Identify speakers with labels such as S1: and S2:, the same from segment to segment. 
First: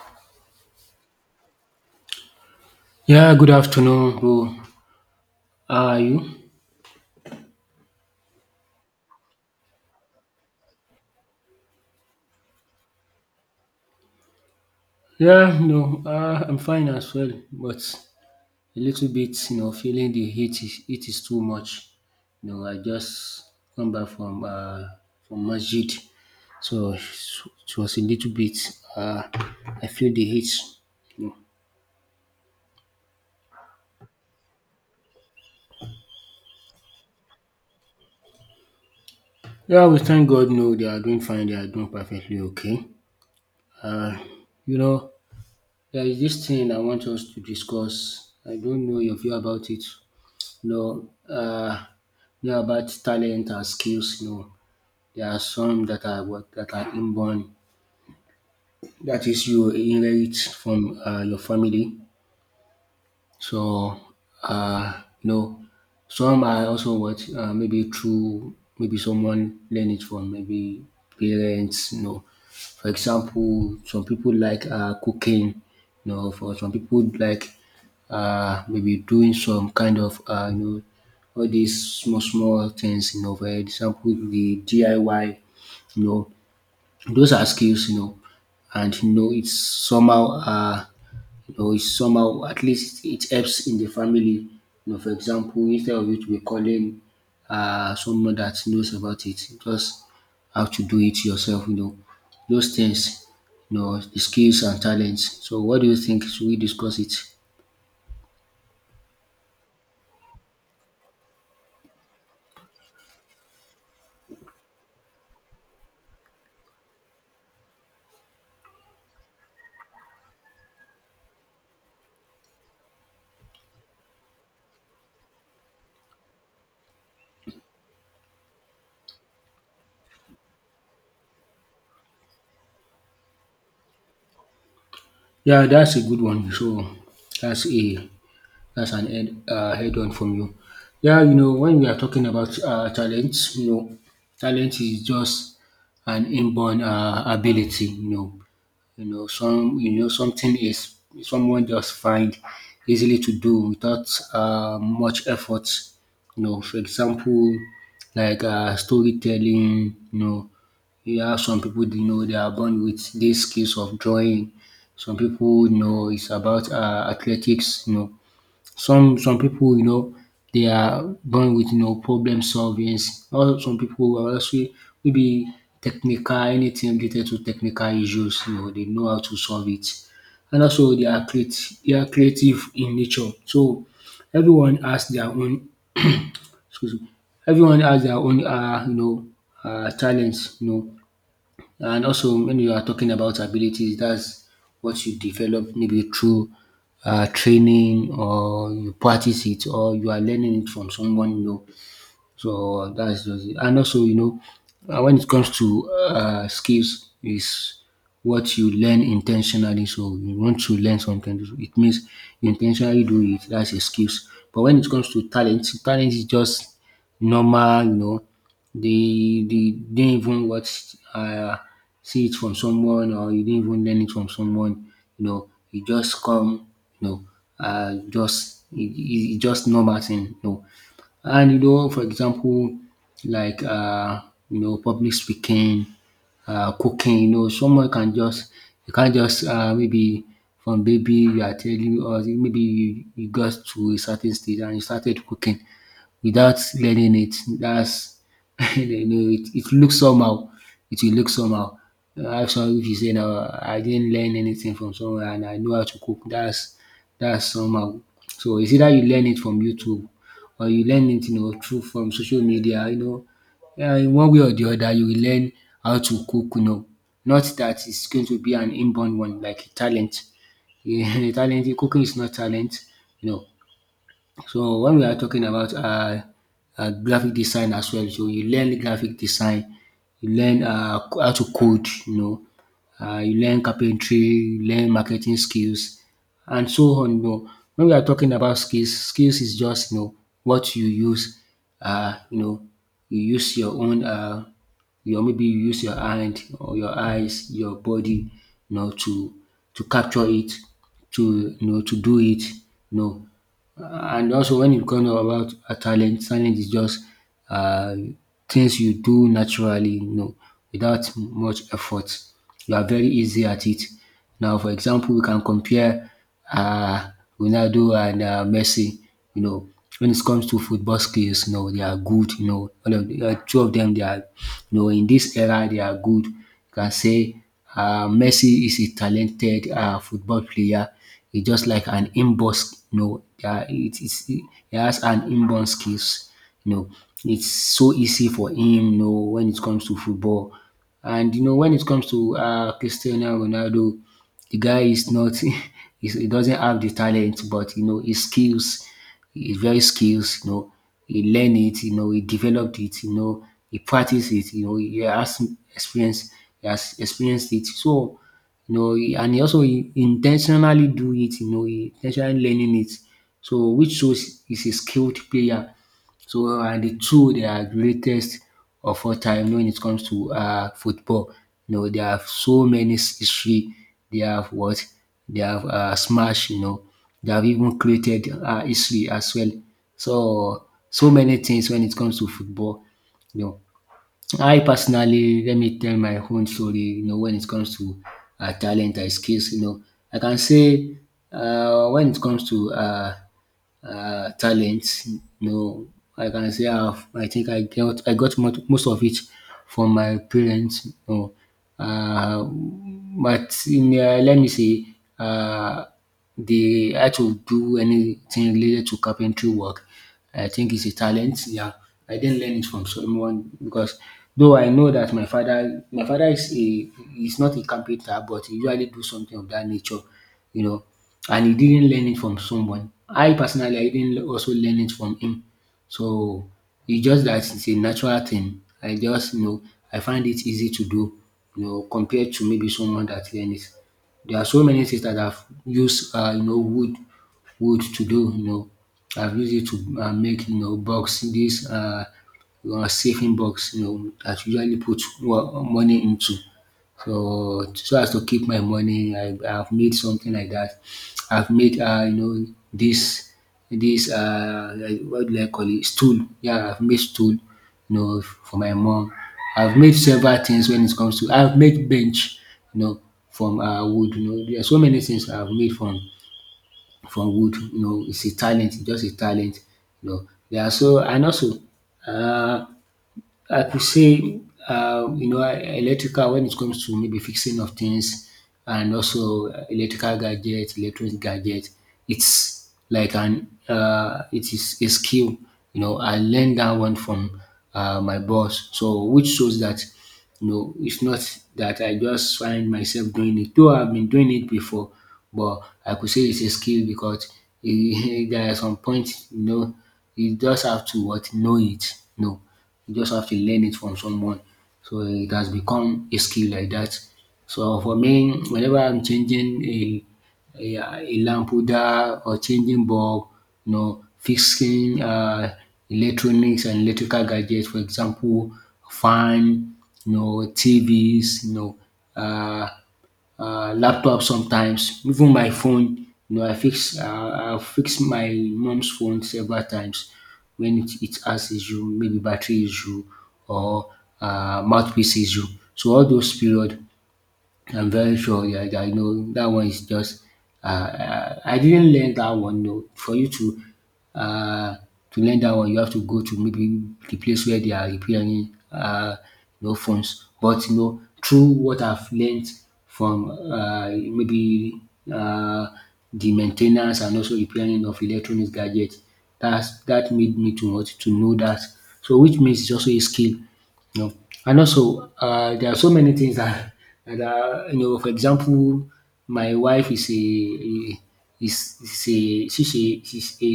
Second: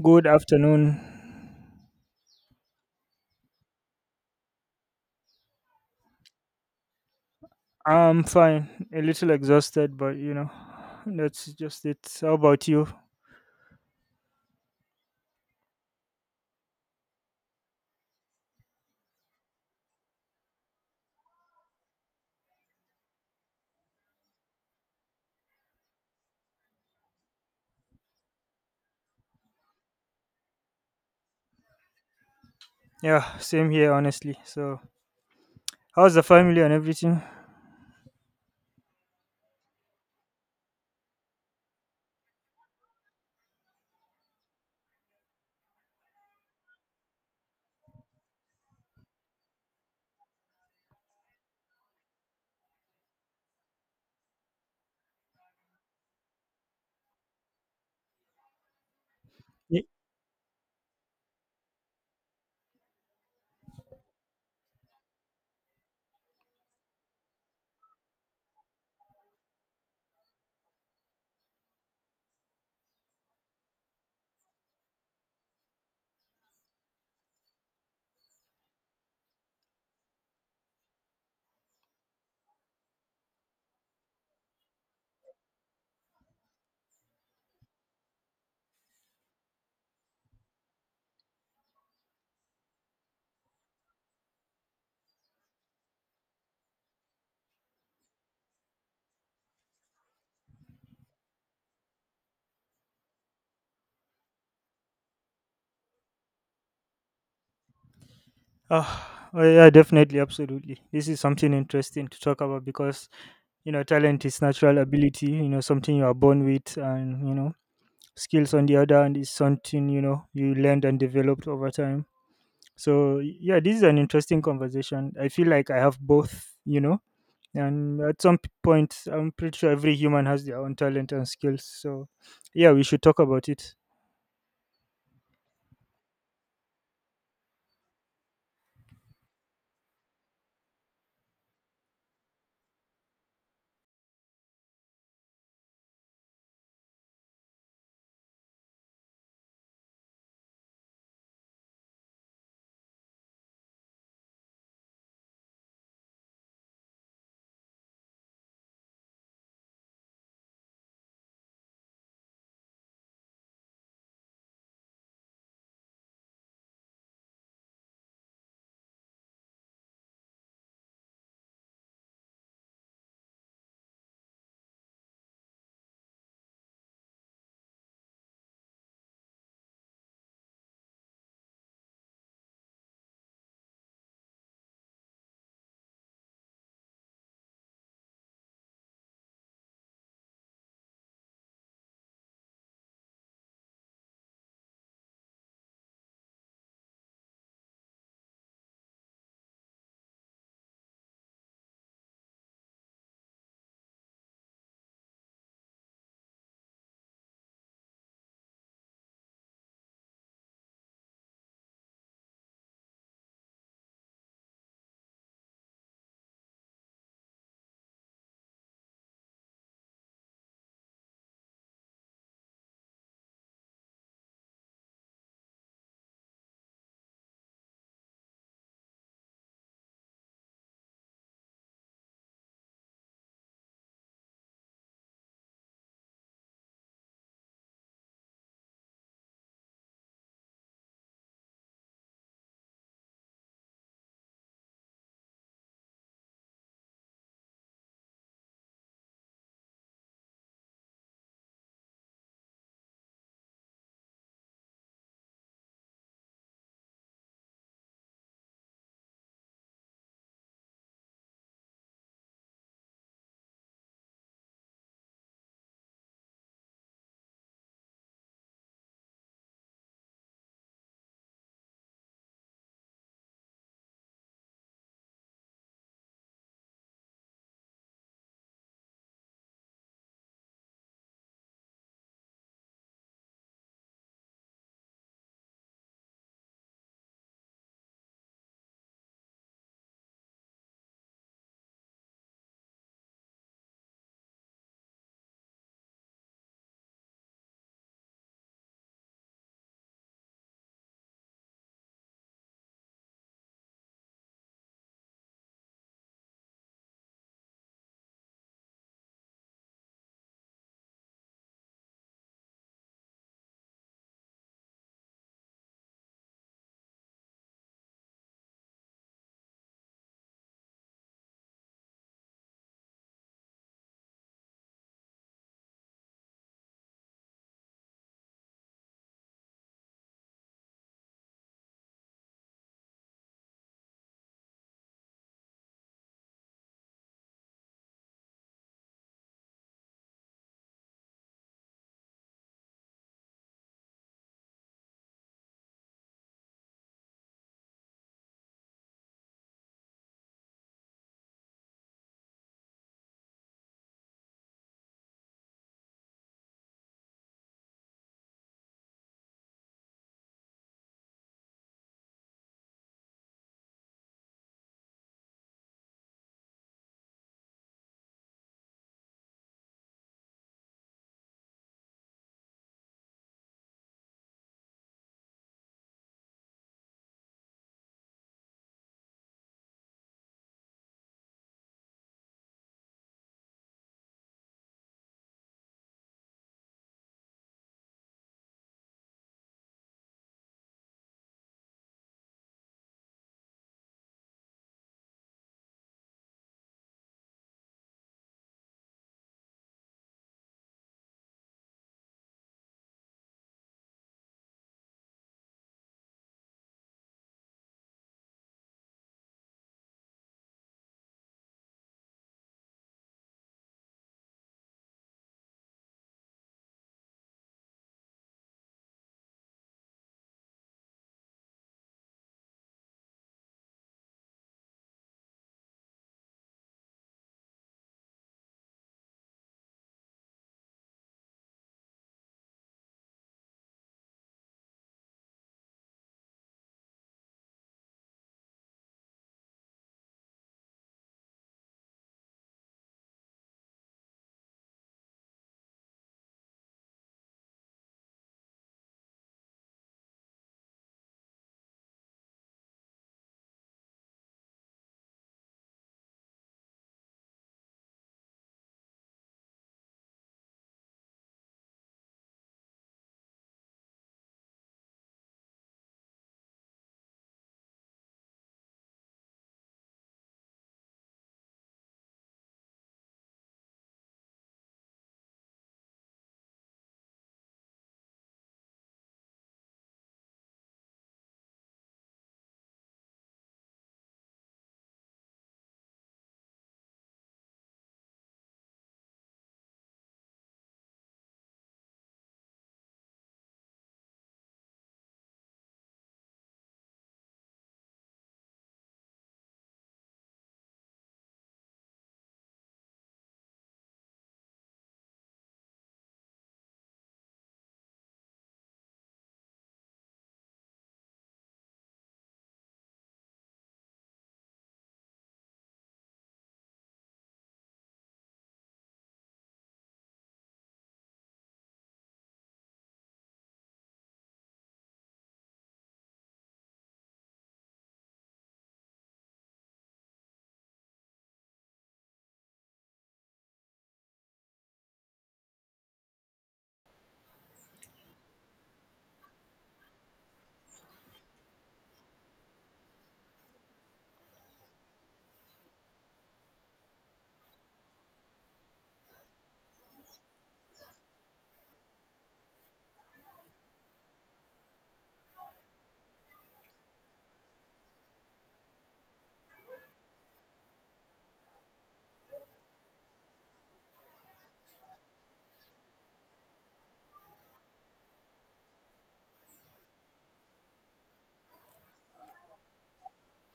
S1: Good afternoon.
S2: Yeah, good afternoon, bro. How are you?
S1: I'm fine. A little exhausted, but you know, that's just it. How about you?
S2: Yeah, no, I'm fine as well, but a little bit, you know, feeling the heat is it is too much. You know, I just come back from masjid, so it was a little bit. Uh, I feel the heat.
S1: Yeah, same here, honestly. So, how's the family and everything?
S2: Yeah, we thank God. No, they are doing fine. They are doing perfectly okay. Uh, you know, there is this thing I want us to discuss. I don't know your view about it. No, yeah, about talent and skills, no. There are some that are what that are inborn. That is, you
S1: Yeah.
S2: inherit from your family. So, uh, no, some I also watch maybe through maybe someone learn it from maybe parents. You know, for example, some people like cooking. You know, for some people like maybe doing some kind of you know all these small small things. You know, for example, the DIY. You know, those are skills. You know, and you know it's somehow you know, it's somehow at least it helps in the family. You know, for example, instead of you to be calling someone that knows about it, you just have to do it yourself. You know, those things, you know, the skills and talents. So, what do you think? Should we discuss it?
S1: Oh yeah, definitely, absolutely. This is something interesting to talk about because you know talent is natural ability, you know, something you are born with, and you know skills on the other hand is something, you know, you learned and developed over time. So yeah, this is an interesting conversation. I feel like I have both, you know, and at some point I'm pretty sure every human has their own talent and skills. So yeah, we should talk about it.
S2: Yeah, that's a good one. So, that's a that's an head head on from you. Yeah, you know, when we are talking about talents, you know, talent is just an inborn ability, you know, you know, some you know something is someone just find easily to do without much effort. You know, for example, like storytelling. You know, you have some people you know they are born with these skills of drawing. Some people you know it's about athletics. You know, some people you know they are born with you know problem solving, while some people are also maybe technical, anything related to technical issues, you know they know how to solve it, and also they are creati they are creative in nature. So everyone has their own, excuse me, everyone has their own you know talent, you know. And also, when you are talking about abilities, that's what you develop maybe through training, or you practice it, or you are learning it from someone, you know. So that's just it. And also, you know, when it comes to skills, is what you learn intentionally. So you want to learn something, so it means you intentionally do it. That's a skills. But when it comes to talent, talent is just normal. You know, they didn't even watch see it from someone, or you didn't even learn it from someone. You know, it just come. You know, just it's just normal thing. You know, and you know, for example, like you know, public speaking, cooking. You know, someone can just you can't just maybe from baby you are telling us maybe you got to a certain stage and you started cooking without learning it. That's you know it looks somehow. It will look somehow. How some if you say now I didn't learn anything from somewhere and I know how to cook, that's somehow. So it's either you learn it from YouTube or you learn it, you know, through from social media, you know. Yeah, in one way or the other, you will learn how to cook, you know. Not that it's going to be an inborn one, like a talent. Yeah, talent, cooking is not talent, you know. So when we are talking about um graphic design as well, so you learn graphic design, you learn how to code, you know, you learn carpentry, you learn marketing skills and so on, you know. When we are talking about skills, skills is just, you know, what you use you know you use your own your maybe you use your hand or your eyes, your body, you know, to capture it, to you know to do it, no. Uh, and also when it comes about a talent, talent is just uh, things you do naturally, you know, without much effort. You are very easy at it. Now, for example, we can compare uh, Ronaldo and Messi. You know, when it comes to football skills, you know, they are good. You know, all of the, two of them, they are, you know, in this era, they are good. You can say Messi is a talented football player. He's just like an inborn, you know, it is he has an inborn skills. You know, it's so easy for him. You know, when it comes to football, and you know, when it comes to Cristiano Ronaldo, the guy is not, he doesn't have the talent, but you know, his skills, he's very skilled, you know, he learned it, you know, he developed it, you know, he practiced it, you know, he has experience, he has experienced it. So, you know, and he also he intentionally do it, you know, he intentionally learning it. So which shows he's a skilled player. So, and the two, they are greatest of all time when it comes to football. You know, they have so many history. They have what? They have smash, you know. They have even created history as well. So, so many things when it comes to football. You know, I personally, let me tell my own story, you know, when it comes to talent and skills, you know. I can say when it comes to talents. No, I can say I have. I think most of it from my parents. No, but in, let me say, uh, they had to do anything related to carpentry work. I think it's a talent. Yeah, I didn't learn it from someone because though I know that my father is a, he's not a carpenter, but he usually do something of that nature, you know, and he didn't learn it from someone. I personally, I didn't also learn it from him. So it's just that it's a natural thing. I just, you know, I find it easy to do, you know, compared to maybe someone that learned it. There are so many things that I've used, you know, wood to do, you know. I've used it to make, you know, box, this saving box, you know, that you usually put money into. So, so as to keep my money, I've made something like that. I've made you know this this like, what do I call it, stool? Yeah, I've made stool, you know, for my mom. I've made several things when it comes to. I've made bench, you know, from wood. You know, there are so many things I've made from wood. You know, it's a talent, just a talent. You know, yeah. So and also, uh, I could say, you know, electrical when it comes to maybe fixing of things, and also electrical gadget, electronic gadget, it's like an it is a skill. You know, I learned that one from my boss. So which shows that you know it's not that I just find myself doing it. Though I've been doing it before, but I could say it's a skill because there are some point you know you just have to what know it. No, you just have to learn it from someone. So it has become a skill like that. So for me, whenever I'm changing a lamp holder or changing bulb, you know, fixing electronics and electrical gadgets, for example, fan, you know, TVs, you know, uh, laptop sometimes, even my phone. You know, I fix my mom's phone several times when it has issue, maybe battery issue or mouthpiece issue. So all those period I'm very sure. Yeah, I know that one is just. I didn't learn that one. No, for you uh, to learn that one, you have to go to maybe the place where they are repairing you know, phones. But you know, through what I've learned from maybe uh, the maintenance and also repairing of electronic gadgets, that made me to want to know that. So, which means it's also a skill. No, and also, there are so many things that are, you know. For example, my wife is a is is a she's a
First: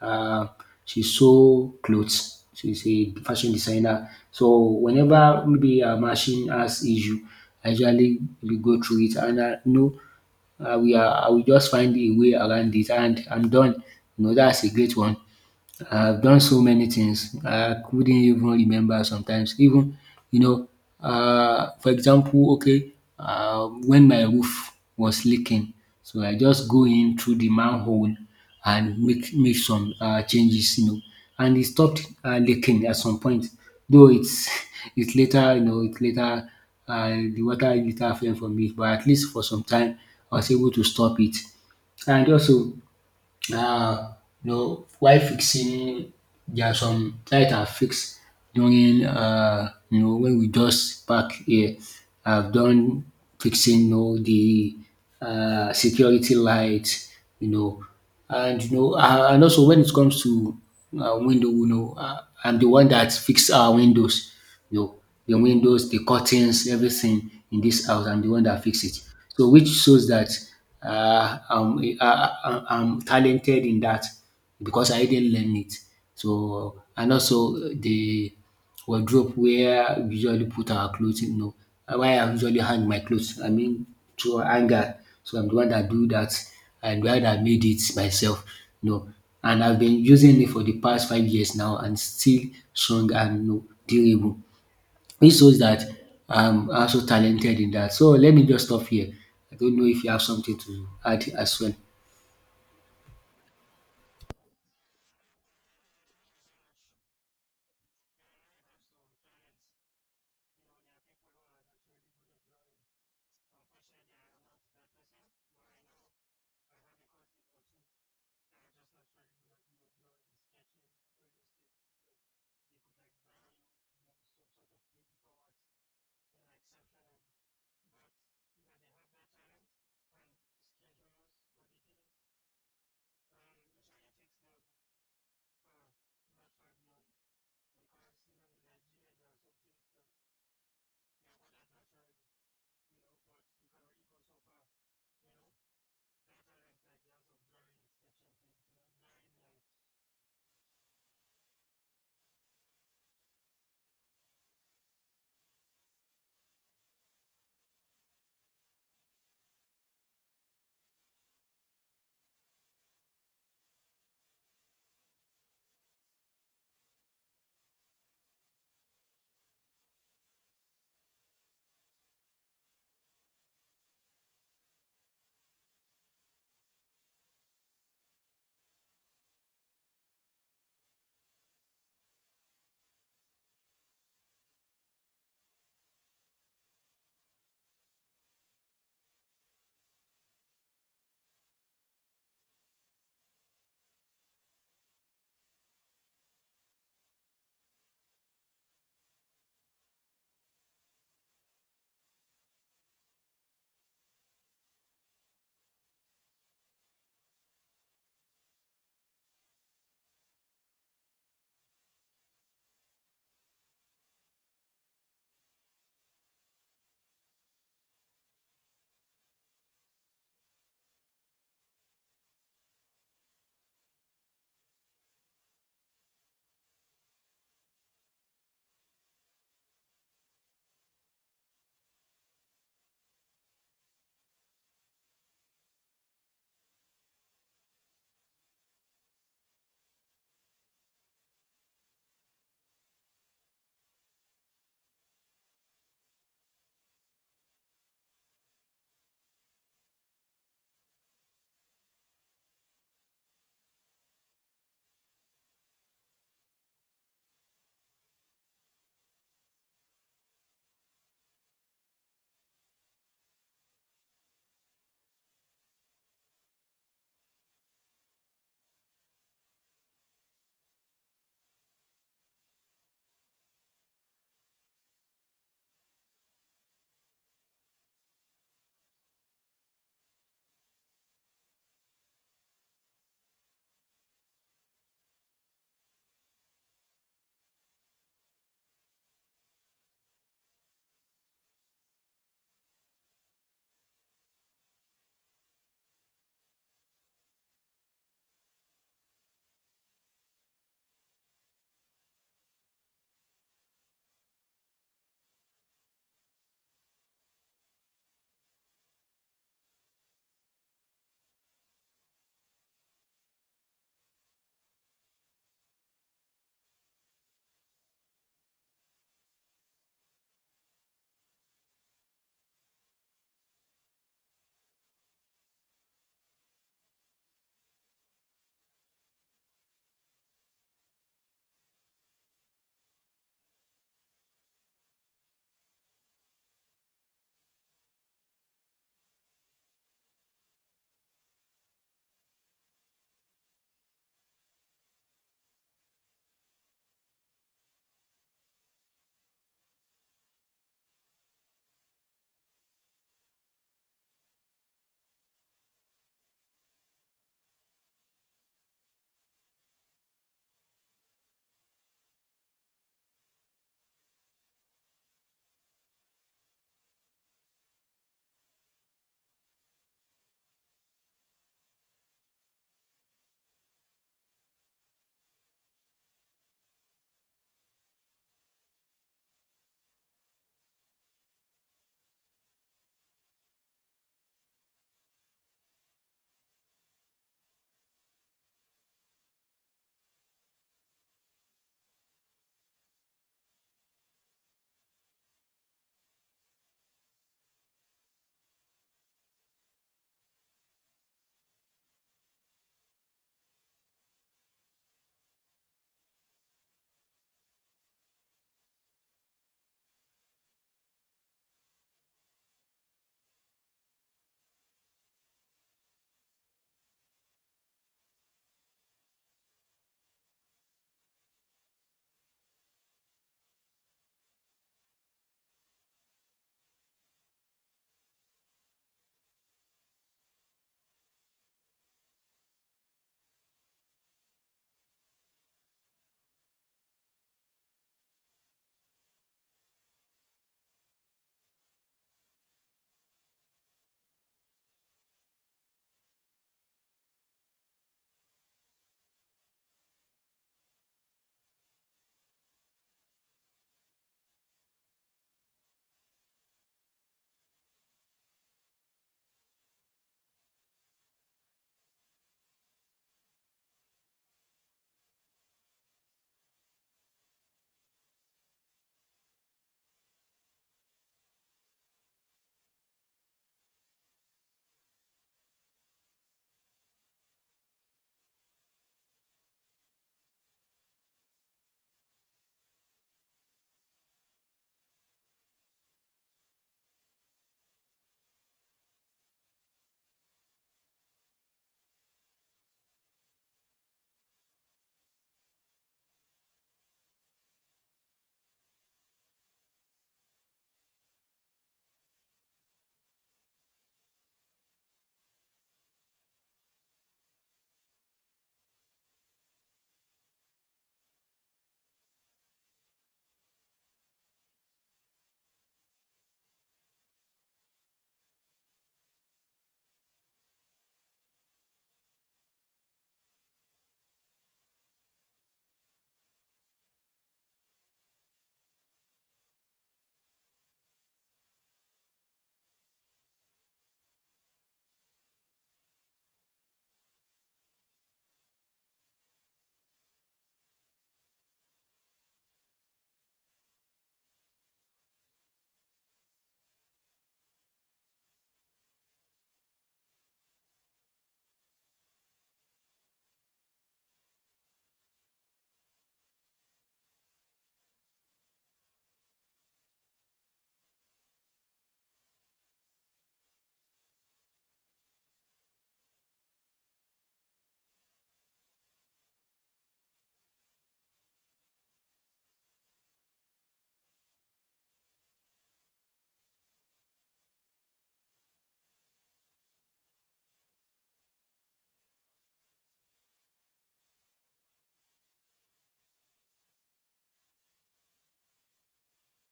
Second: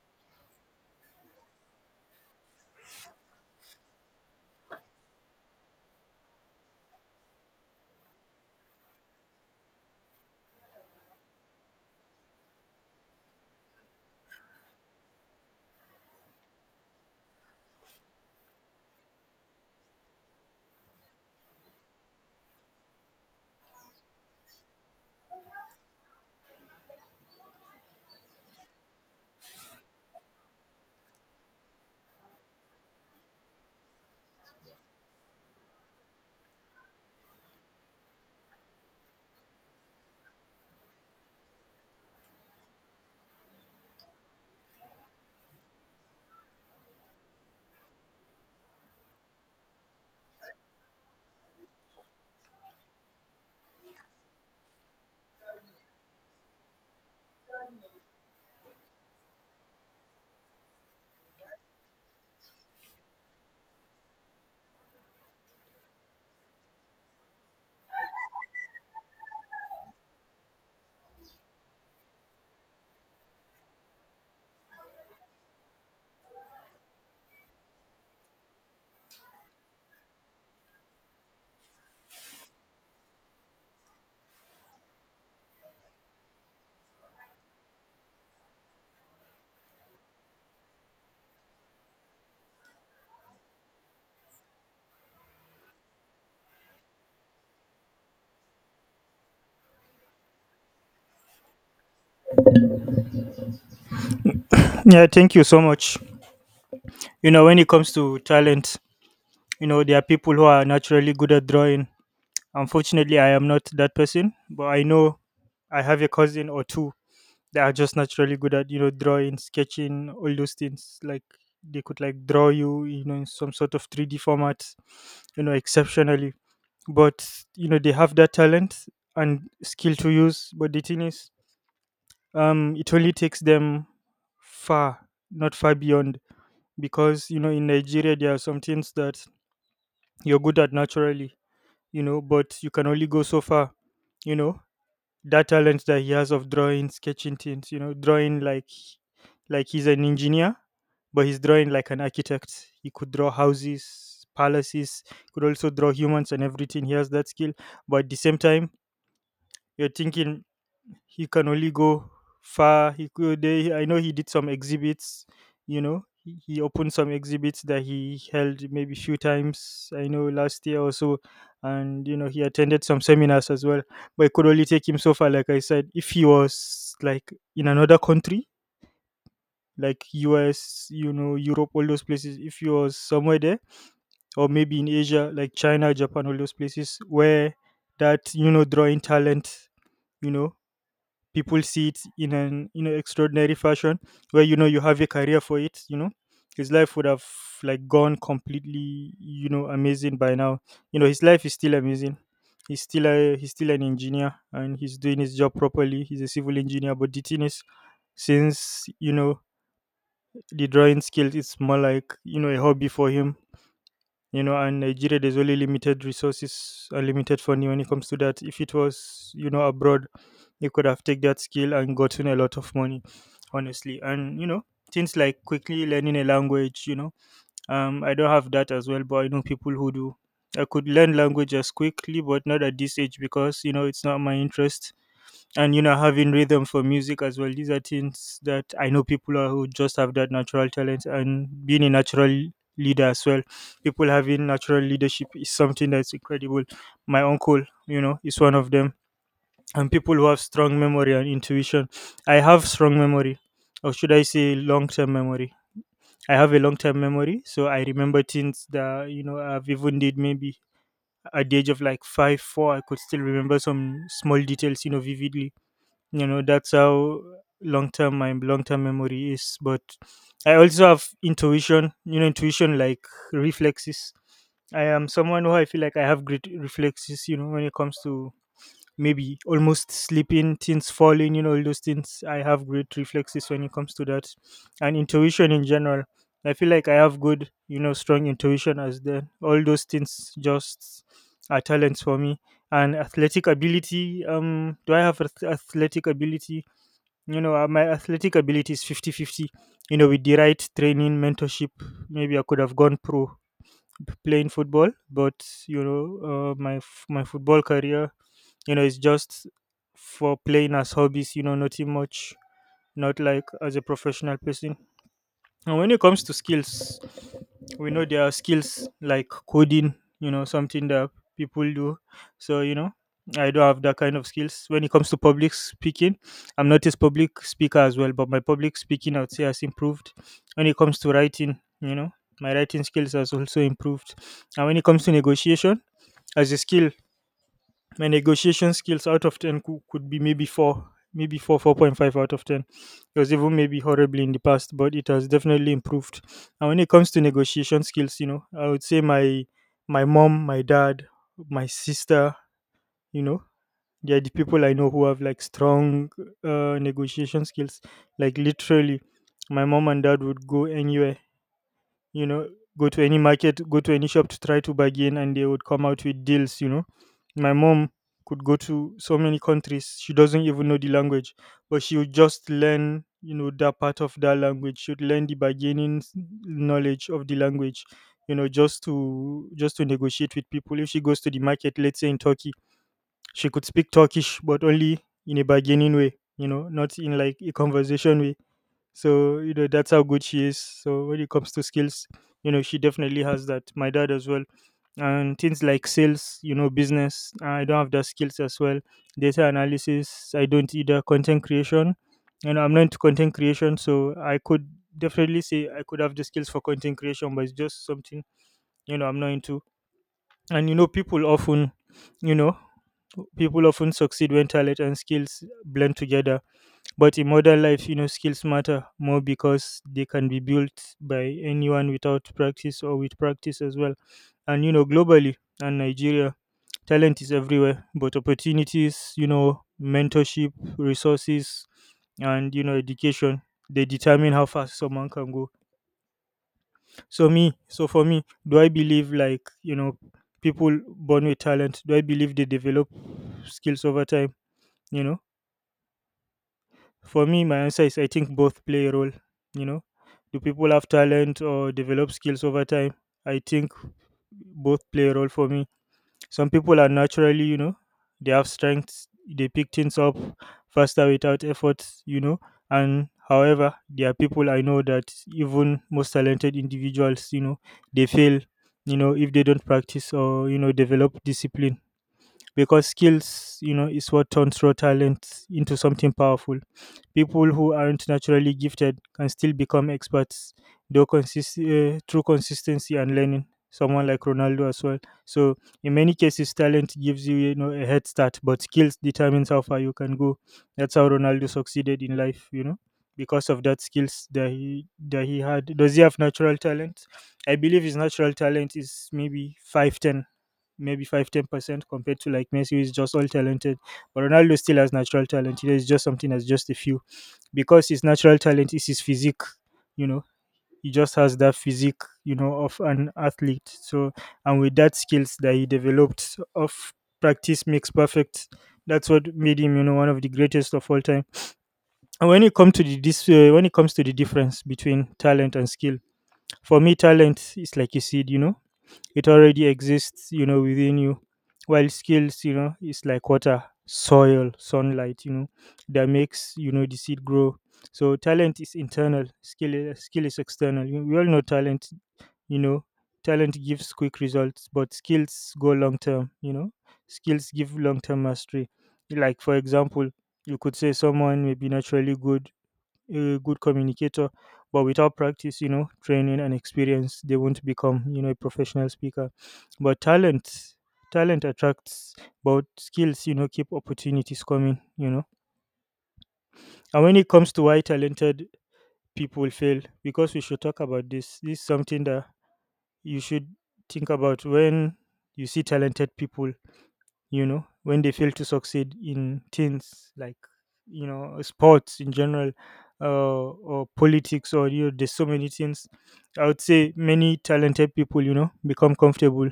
S2: uh, she sew clothes. She's a fashion designer. So whenever maybe a machine has issue, I usually we go through it and I know, we are I will just find a way around it and I'm done. You know, that's a great one. I've done so many things. I couldn't even remember sometimes. Even, you know, for example, okay, when my roof was leaking, so I just go in through the manhole and make some changes, you know, and it stopped leaking at some point. Though it's it later, you know, it later, the water later fell from it, but at least for some time I was able to stop it. And also uh, you know, while fixing, there are some light I fix during, you know, when we just back here. I've done fixing, you know, the security light, you know, you know, and also when it comes to window, you know, I'm the one that fix our windows, your your windows, the curtains, everything in this house. I'm the one that fix it. So which shows that I'm, I, I'm talented in that because I didn't learn it. So and also the wardrobe where we usually put our clothes, you know, where I usually hang my clothes. I mean through anger. So I'm the one that do that. I'm the one that made it myself. You know, and I've been using it for the past 5 years now and still strong and, you know, durable. This shows that I'm also talented in that. So let me just stop here. I don't know if you have something to add as well.
S1: Yeah, thank you so much. You know, when it comes to talent, you know, there are people who are naturally good at drawing. Unfortunately I am not that person, but I know I have a cousin or two. They are just naturally good at, you know, drawing, sketching, all those things. Like, they could like draw you, you know, in some sort of 3D format, you know, exceptionally. But you know they have that talent and skill to use. But the thing is, it only takes them far, not far beyond, because you know in Nigeria there are some things that you're good at naturally, you know, but you can only go so far, you know. That talent that he has of drawing, sketching things, you know, drawing like he's an engineer, but he's drawing like an architect. He could draw houses, palaces, could also draw humans and everything. He has that skill. But at the same time, you're thinking he can only go far. He could. Eh, I know he did some exhibits. You know, he opened some exhibits that he held maybe few times. I know last year or so, and you know he attended some seminars as well. But it could only take him so far. Like I said, if he was like in another country, like US, you know, Europe, all those places. If he was somewhere there, or maybe in Asia, like China, Japan, all those places where that, you know, drawing talent, you know, people see it in an, you know, extraordinary fashion, where, you know, you have a career for it, you know, his life would have like gone completely, you know, amazing by now. You know, his life is still amazing. He's still a, he's still an engineer and he's doing his job properly. He's a civil engineer. But the thing is, since you know the drawing skills, it's more like, you know, a hobby for him, you know, and Nigeria, there's only limited resources and limited funding when it comes to that. If it was, you know, abroad, they could have taken that skill and gotten a lot of money, honestly. And you know, things like quickly learning a language, you know, I don't have that as well, but I know people who do. I could learn languages quickly, but not at this age because you know it's not my interest. And you know, having rhythm for music as well. These are things that I know people are who just have that natural talent, and being a natural leader as well. People having natural leadership is something that's incredible. My uncle, you know, is one of them. And people who have strong memory and intuition. I have strong memory, or should I say, long term memory. I have a long term memory, so I remember things that, you know, I've even did maybe at the age of like five, four. I could still remember some small details, you know, vividly. You know, that's how long term my long term memory is. But I also have intuition, you know, intuition like reflexes. I am someone who, I feel like I have great reflexes, you know, when it comes to maybe almost sleeping, things falling, you know, all those things. I have great reflexes when it comes to that, and intuition in general. I feel like I have good, you know, strong intuition, as the all those things just are talents for me. And athletic ability, do I have athletic ability? You know, my athletic ability is 50-50. You know, with the right training, mentorship, maybe I could have gone pro playing football, but you know, my my football career, you know, it's just for playing as hobbies, you know, nothing much, not like as a professional person. And when it comes to skills, we know there are skills like coding, you know, something that people do. So, you know, I don't have that kind of skills. When it comes to public speaking, I'm not a public speaker as well, but my public speaking I would say has improved. When it comes to writing, you know, my writing skills has also improved. And when it comes to negotiation, as a skill, my negotiation skills out of 10 could be maybe 4, maybe 4, 4.5 out of 10. It was even maybe horribly in the past, but it has definitely improved. And when it comes to negotiation skills, you know, I would say my, my mom, my dad, my sister, you know, they're the people I know who have like strong negotiation skills, like literally. My mom and dad would go anywhere, you know, go to any market, go to any shop to try to bargain, and they would come out with deals, you know. My mom could go to so many countries, she doesn't even know the language, but she would just learn, you know, that part of that language. She would learn the bargaining knowledge of the language, you know, just to negotiate with people. If she goes to the market, let's say in Turkey, she could speak Turkish, but only in a bargaining way, you know, not in like a conversation way. So, you know, that's how good she is. So, when it comes to skills, you know, she definitely has that. My dad as well. And things like sales, you know, business, I don't have the skills as well. Data analysis, I don't either. Content creation, and I'm not into content creation. So, I could definitely say I could have the skills for content creation, but it's just something, you know, I'm not into. And, you know, you know, people often succeed when talent and skills blend together, but in modern life, you know, skills matter more because they can be built by anyone without practice or with practice as well. And, you know, globally and Nigeria, talent is everywhere, but opportunities, you know, mentorship, resources, and, you know, education, they determine how fast someone can go. So, me, so for me, do I believe like, you know, people born with talent, do I believe they develop skills over time, you know? For me, my answer is I think both play a role. You know, do people have talent or develop skills over time? I think both play a role for me. Some people are naturally, you know, they have strengths, they pick things up faster without effort, you know. And however, there are people I know that even most talented individuals, you know, they fail, you know, if they don't practice or, you know, develop discipline, because skills, you know, is what turns raw talent into something powerful. People who aren't naturally gifted can still become experts, through consistency and learning. Someone like Ronaldo as well. So in many cases, talent gives you, you know, a head start, but skills determines how far you can go. That's how Ronaldo succeeded in life, you know, because of that skills that he had. Does he have natural talent? I believe his natural talent is maybe five ten maybe five, 10% compared to like Messi, who is just all talented. But Ronaldo still has natural talent. It's just something that's just a few. Because his natural talent is his physique, you know, he just has that physique, you know, of an athlete. So, and with that skills that he developed of practice makes perfect. That's what made him, you know, one of the greatest of all time. And when it comes to the difference between talent and skill, for me, talent is like a seed. You know, it already exists, you know, within you, while skills, you know, is like water, soil, sunlight, you know, that makes, you know, the seed grow. So talent is internal, skill is external. We all know talent, you know. Talent gives quick results, but skills go long term, you know. Skills give long term mastery. Like for example, you could say someone may be naturally good, a good communicator, but without practice, you know, training and experience, they won't become, you know, a professional speaker. But talent, talent attracts, but skills, you know, keep opportunities coming, you know. And when it comes to why talented people fail, because we should talk about this, this is something that you should think about when you see talented people, you know, when they fail to succeed in things like, you know, sports in general, uh, or politics, or, you know, there's so many things. I would say many talented people, you know, become comfortable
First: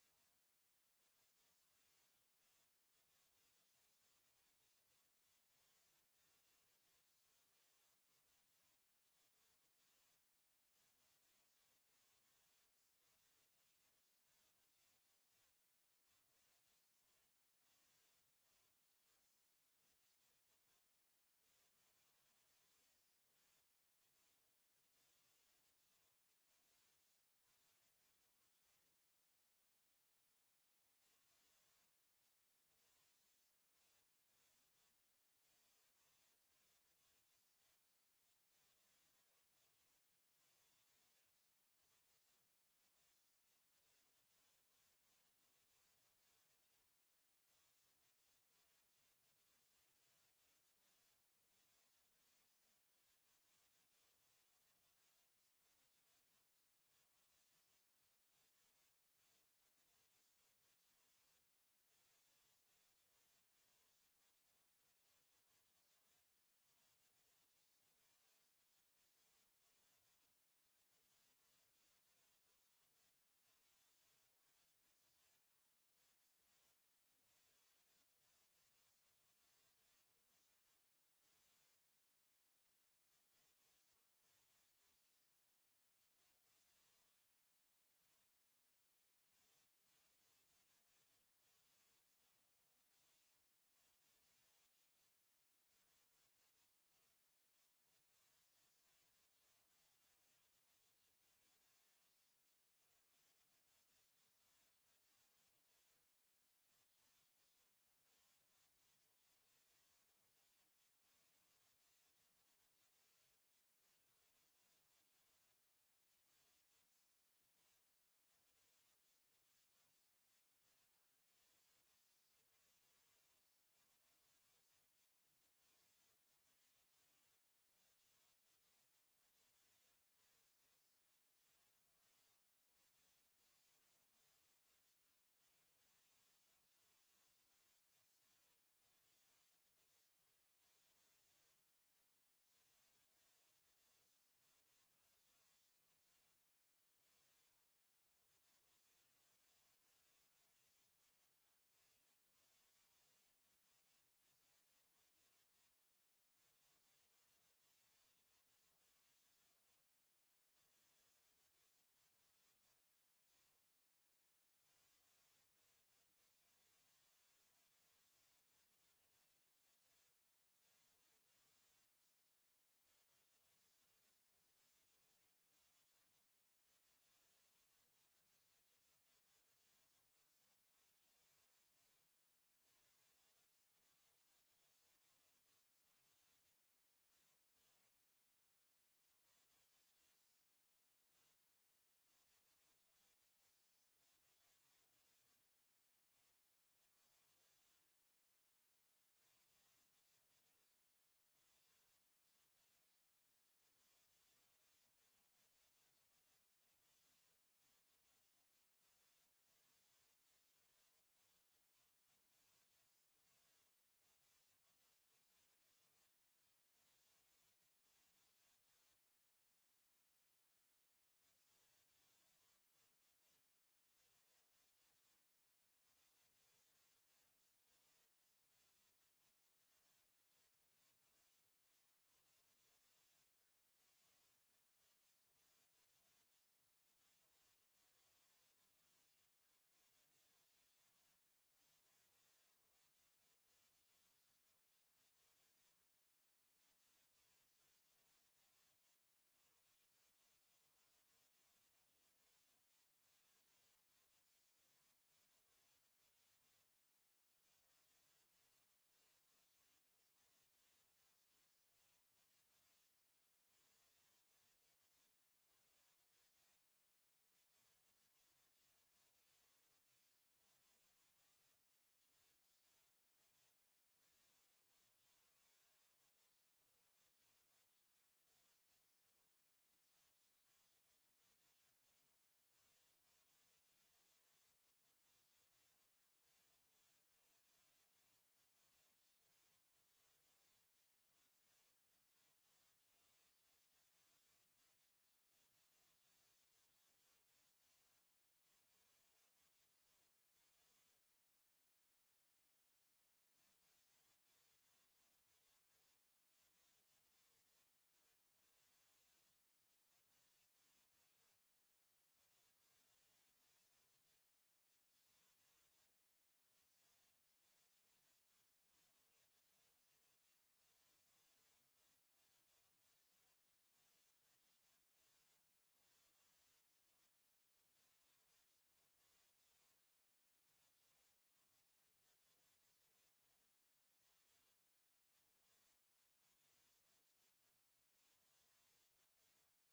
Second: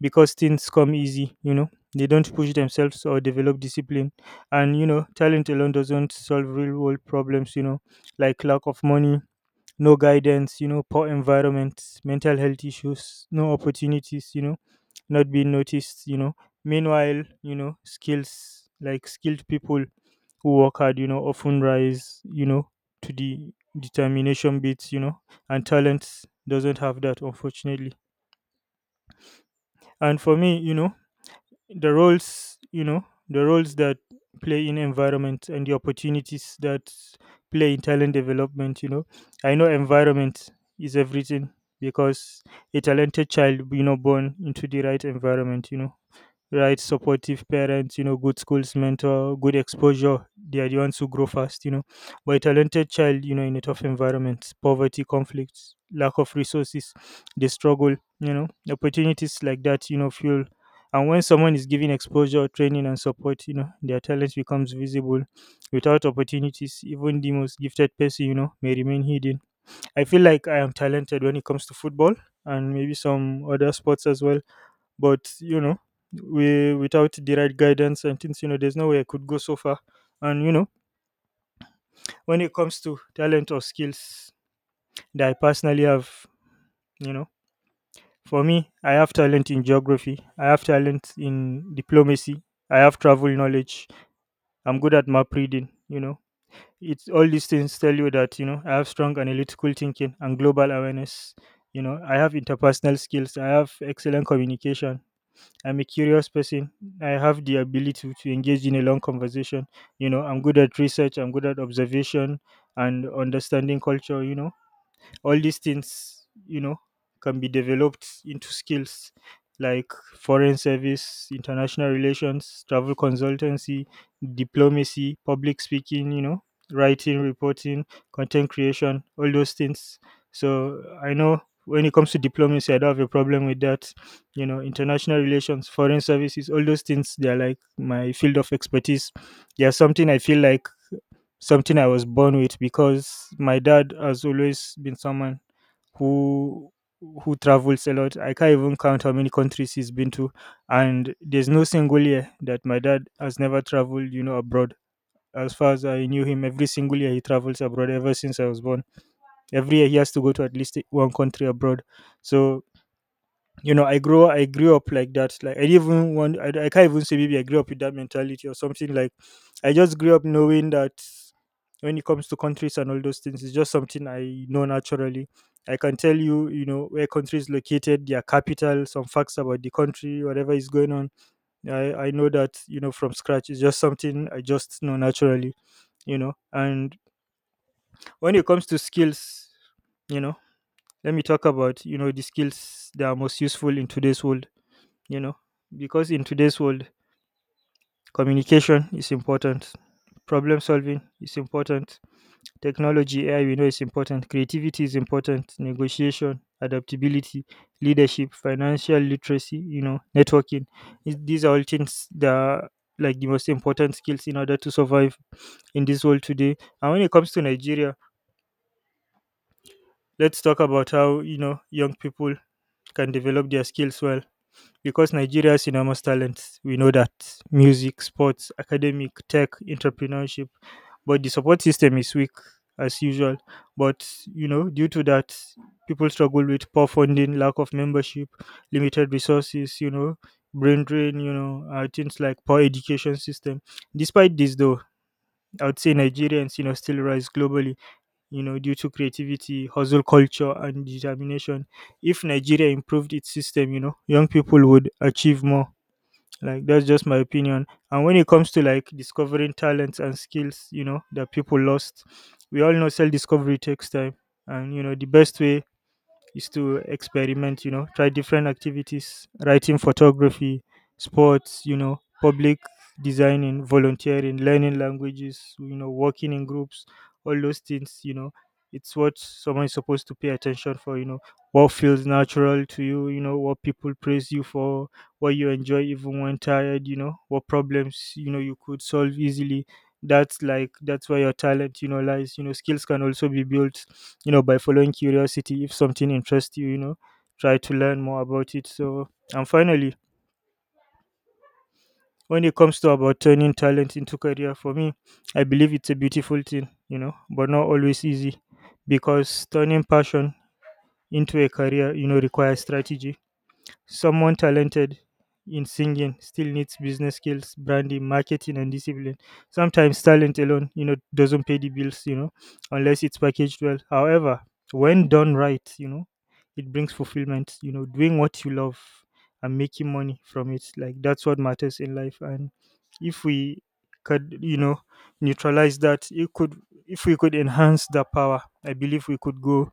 S1: because things come easy, you know. They don't push themselves or develop discipline. And, you know, talent alone doesn't solve real world problems, you know, like lack of money, no guidance, you know, poor environment, mental health issues, no opportunities, you know, not being noticed, you know. Meanwhile, you know, skills, like skilled people who work hard, you know, often rise, you know, to the determination bits, you know, and talents doesn't have that, unfortunately. And for me, you know, the roles you know the roles that play in environment and the opportunities that play in talent development, you know, I know environment is everything, because a talented child, you know, born into the right environment, you know, right? Supportive parents, you know, good schools, mentor, good exposure. They are the ones who grow fast, you know. But a talented child, you know, in a tough environment, poverty, conflicts, lack of resources, they struggle, you know. Opportunities like that, you know, fuel. And when someone is given exposure, training, and support, you know, their talent becomes visible. Without opportunities, even the most gifted person, you know, may remain hidden. I feel like I am talented when it comes to football and maybe some other sports as well, but you know, we without the right guidance and things, you know, there's no way I could go so far. And you know, when it comes to talent or skills that I personally have, you know, for me, I have talent in geography, I have talent in diplomacy, I have travel knowledge, I'm good at map reading, you know. It's all these things tell you that, you know, I have strong analytical thinking and global awareness, you know. I have interpersonal skills, I have excellent communication. I'm a curious person. I have the ability to engage in a long conversation. You know, I'm good at research, I'm good at observation and understanding culture, you know, all these things, you know, can be developed into skills, like foreign service, international relations, travel consultancy, diplomacy, public speaking, you know, writing, reporting, content creation, all those things. So I know when it comes to diplomacy, I don't have a problem with that, you know. International relations, foreign services, all those things, they're like my field of expertise. They're something I feel like, something I was born with, because my dad has always been someone who who travels a lot. I can't even count how many countries he's been to, and there's no single year that my dad has never traveled, you know, abroad. As far as I knew him, every single year he travels abroad ever since I was born. Every year he has to go to at least one country abroad. So you know, I grew up like that. Like I didn't even want. I can't even say maybe I grew up with that mentality or something. Like I just grew up knowing that when it comes to countries and all those things, it's just something I know naturally. I can tell you, you know, where countries located, their capital, some facts about the country, whatever is going on. I know that, you know, from scratch. It's just something I just know naturally, you know. And when it comes to skills, you know, let me talk about, you know, the skills that are most useful in today's world, you know, because in today's world, communication is important, problem solving is important, technology, AI, we know, is important, creativity is important, negotiation, adaptability, leadership, financial literacy, you know, networking. These are all things that are like the most important skills in order to survive in this world today. And when it comes to Nigeria, let's talk about how, you know, young people can develop their skills well. Because Nigeria is enormous talent, we know that, music, sports, academic, tech, entrepreneurship, but the support system is weak, as usual. But you know, due to that, people struggle with poor funding, lack of membership, limited resources. You know, brain drain. You know, things like poor education system. Despite this, though, I would say Nigerians, you know, still rise globally, you know, due to creativity, hustle culture, and determination. If Nigeria improved its system, you know, young people would achieve more. Like that's just my opinion. And when it comes to like discovering talents and skills, you know, that people lost, we all know self discovery takes time. And you know, the best way is to experiment, you know, try different activities, writing, photography, sports, you know, public designing, volunteering, learning languages, you know, working in groups, all those things, you know, it's what someone is supposed to pay attention for, you know, what feels natural to you, you know, what people praise you for, what you enjoy even when tired, you know, what problems, you know, you could solve easily. That's like, that's where your talent, you know, lies. You know, skills can also be built, you know, by following curiosity. If something interests you, you know, try to learn more about it. So and finally, when it comes to about turning talent into career, for me, I believe it's a beautiful thing, you know, but not always easy, because turning passion into a career, you know, requires strategy. Someone talented in singing still needs business skills, branding, marketing, and discipline. Sometimes talent alone, you know, doesn't pay the bills, you know, unless it's packaged well. However, when done right, you know, it brings fulfillment. You know, doing what you love and making money from it, like that's what matters in life. And if we could, you know, neutralize that, it could, if we could enhance that power, I believe we could go,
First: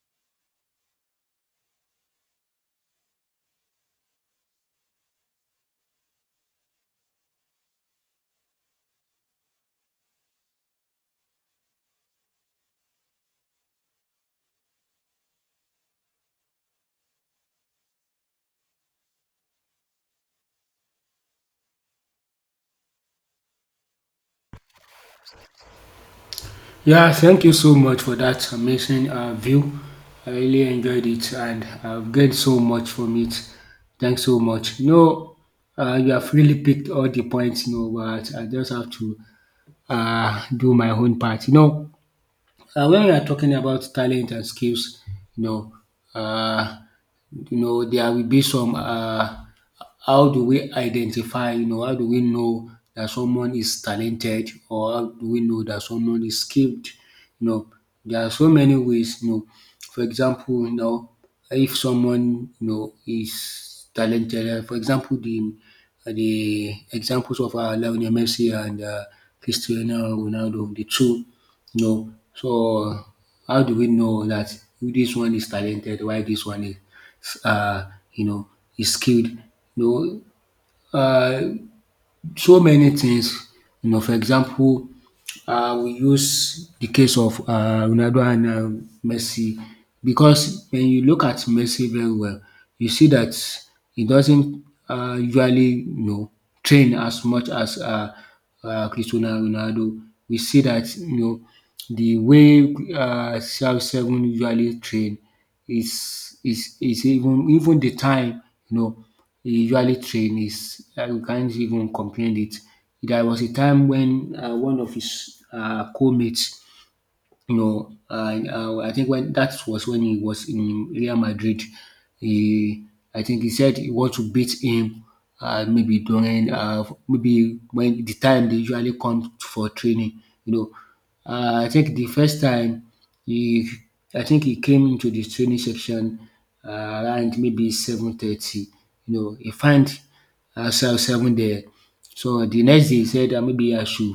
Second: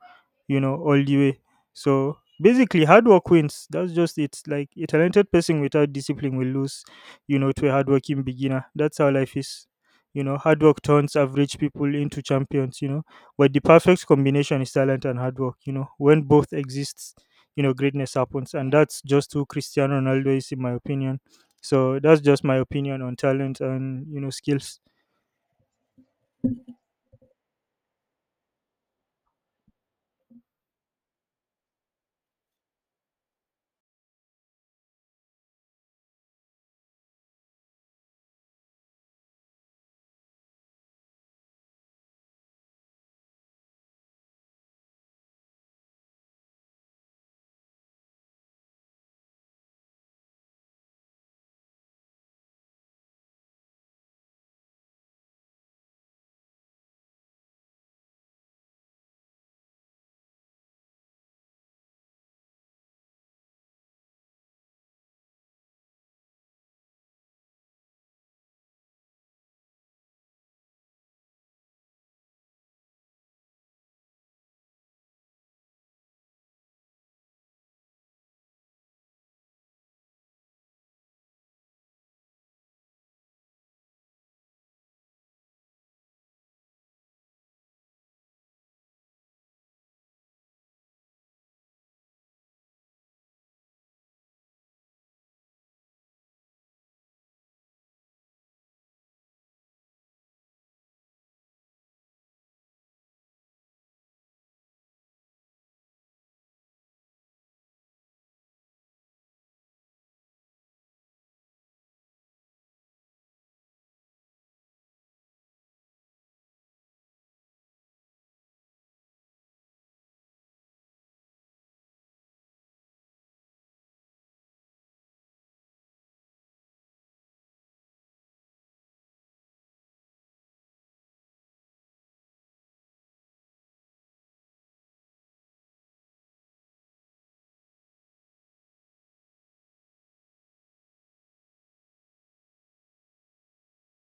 S1: you know, all the way. So basically, hard work wins. That's just it. Like a talented person without discipline will lose, you know, to a hardworking beginner. That's how life is. You know, hard work turns average people into champions, you know. But the perfect combination is talent and hard work, you know. When both exists, you know, greatness happens. And that's just who Cristiano Ronaldo is, in my opinion. So that's just my opinion on talent and, you know, skills.
S2: Yeah, thank you so much for that amazing view. I really enjoyed it and I've gained so much from it. Thanks so much. You know, you have really picked all the points, you know, but I just have to do my own part. You know, when we are talking about talent and skills, you know, uh, you know, there will be some. How do we identify? You know, how do we know that someone is talented, or how do we know that someone is skilled? You know, there are so many ways. You know, for example, you know, if someone, you know, is talented, for example, the examples of Lionel Messi and Cristiano Ronaldo, the two, no. So, how do we know that this one is talented while this one is, uh, you know, is skilled? No, uh, so many things, you know, for example, we use the case of Ronaldo and Messi, because when you look at Messi very well, you see that he doesn't usually, you know, train as much as Cristiano Ronaldo. We see that, you know, the way CR7 usually train is even, even the time, you know, he usually train is, you can't even comprehend it. There was a time when, one of his co-mates, you know, I think when that was when he was in Real Madrid, he, I think he said he want to beat him, maybe during, maybe when the time they usually come for training, you know. I think the first time he, I think he came into the training section, around maybe 7:30, you know, he find ourselves seven there. So the next day he said that maybe I should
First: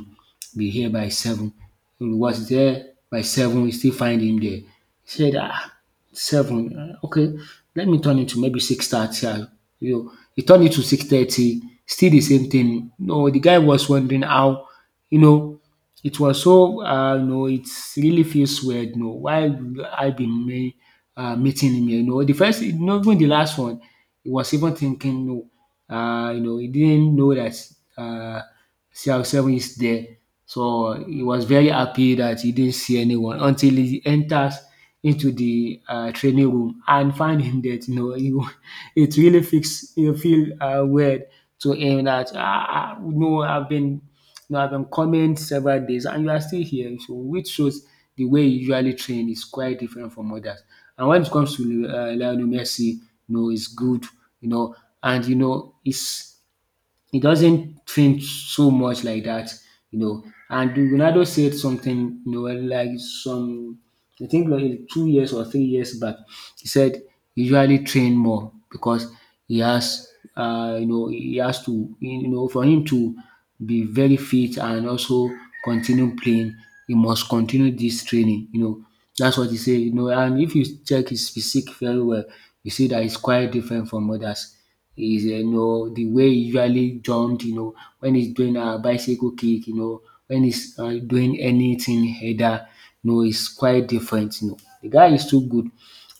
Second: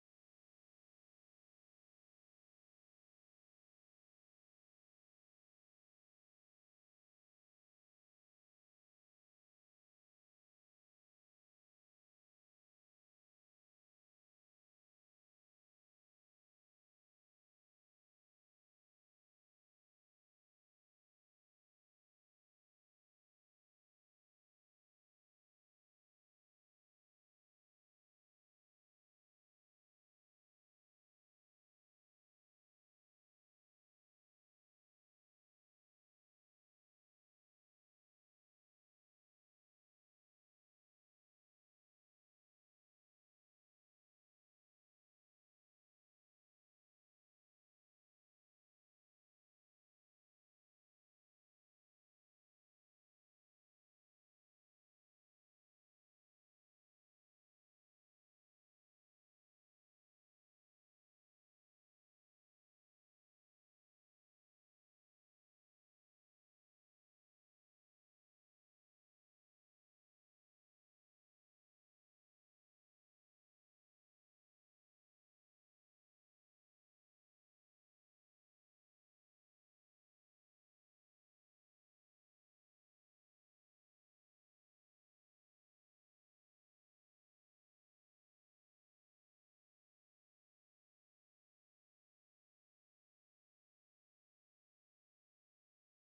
S2: be here by seven. He was there by seven, we still find him there. He said, ah, seven, okay, let me turn it to maybe 6:30. You know, he turned it to 6:30. Still the same thing. No, the guy was wondering how, you know, it was so, you know, it really feels weird, you know, why would I be me meeting him here, you know. The first, you know, even the last one, he was even thinking no, you know, he didn't know that uh, CR7 is there. So he was very happy that he didn't see anyone until he enters into the training room and find him that, you know, you, it really feels, you feel weird to him that, no, I've been, you have been coming several days and you are still here, so which shows the way you usually train is quite different from others. And when it comes to Lionel Messi, you know, he's good, you know, and you know, it's, he doesn't train so much like that, you know. And Ronaldo said something, you know, like some, I think like 2 years or 3 years back. He said usually train more because he has, you know, he has to, you know, for him to be very fit and also continue playing, he must continue this training. You know, that's what he said. You know, and if you check his physique very well, you see that he's quite different from others. Is, you know, the way he usually jumped. You know, when he's doing a bicycle kick. You know, when he's, doing anything header. You know, it's quite different. You know, the guy is too good,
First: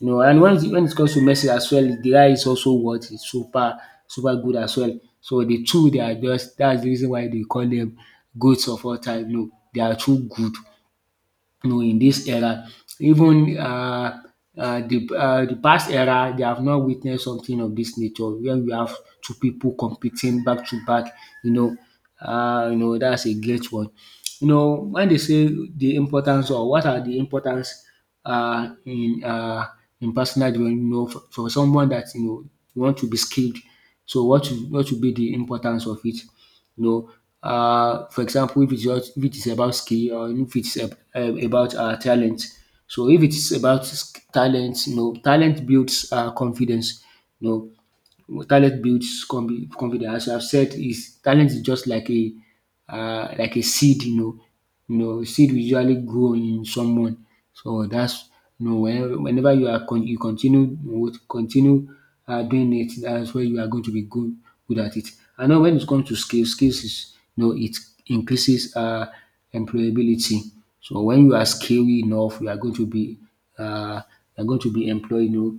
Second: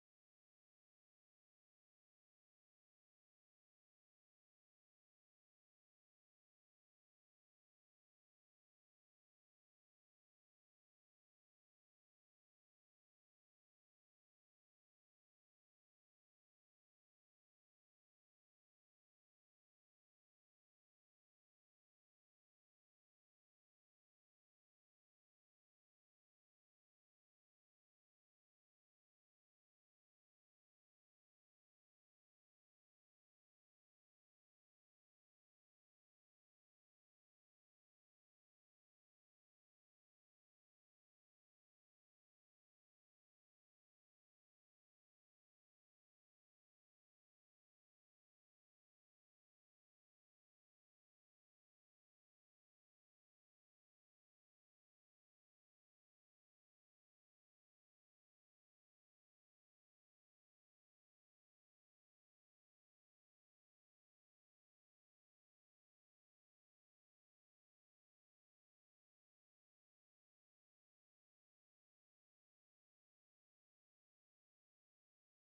S2: you know. And when it comes to Messi as well, the guy is also what is super good as well. So the two, they are just, that's the reason why they call them goats of all time. No, they are too good, you know, in this era. Even the past era, they have not witnessed something of this nature where we have two people competing back to back, you know. You know, that's a great one. You know, when they say the importance, or what are the importance, uh, in uh in personal development, you know, for someone that, you know, you want to be skilled. So what should, what should be the importance of it? You know. For example, if it's, just, if it's about skill or if it's about talent. So if it's about talent, you know, talent builds confidence. You know, talent builds confidence. As I've said, is talent is just like a seed, you know. You know, seed will usually grow in someone. So that's, you know, whenever, whenever you are you continue with continue, doing it, that's where you are going to be good at it. And now when it comes to skills, skills is, you know, it increases employability. So when you are skilled enough, you are going to be, uh, you are going to be employed. You know,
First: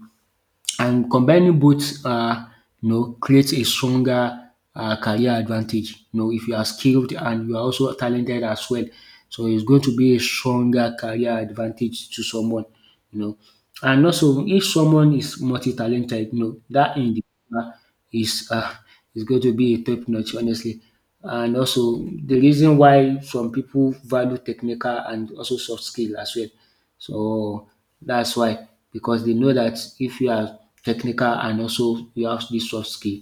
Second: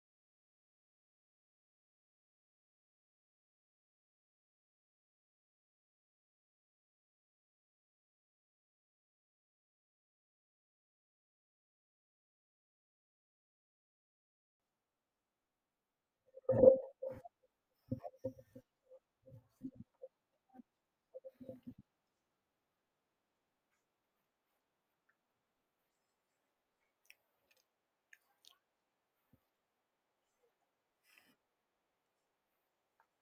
S2: and combining both, you know, creates a stronger career advantage. You know, if you are skilled and you are also talented as well, so it's going to be a stronger career advantage to someone. You know, and also if someone is multi-talented, you know, that individual is, is going to be a top notch, honestly. And also the reason why some people value technical and also soft skill as well, so that's why, because they know that if you are technical and also you have this soft skill,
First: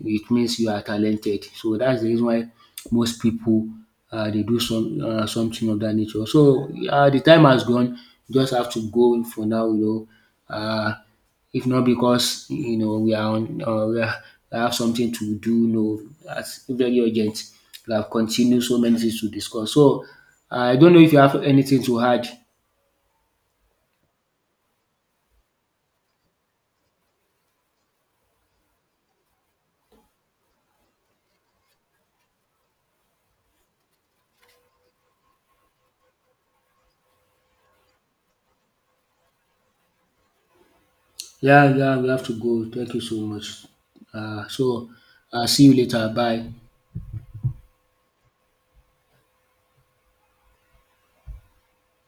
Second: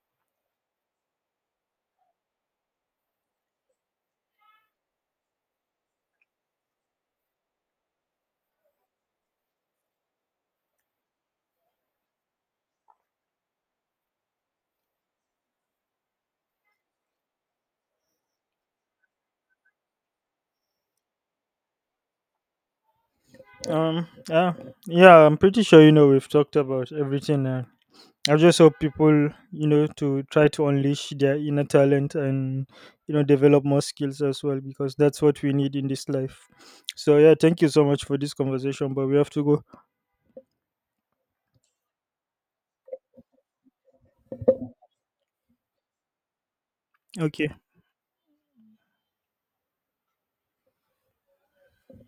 S2: it means you are talented. So that's the reason why most people, they do some, something of that nature. So the time has gone. You just have to go for now. You know, if not because, you know, we are, I have something to do. You know, that's very urgent. We have continued so many things to discuss. So I don't know if you have anything to add.
S1: Yeah, yeah, I'm pretty sure, you know, we've talked about everything. I just hope people, you know, to try to unleash their inner talent and, you know, develop more skills as well, because that's what we need in this life. So, yeah, thank you so much for this conversation, but we have to go.
S2: Yeah, yeah, we have to go. Thank you so much. Uh, so, See you later. Bye.
S1: Okay.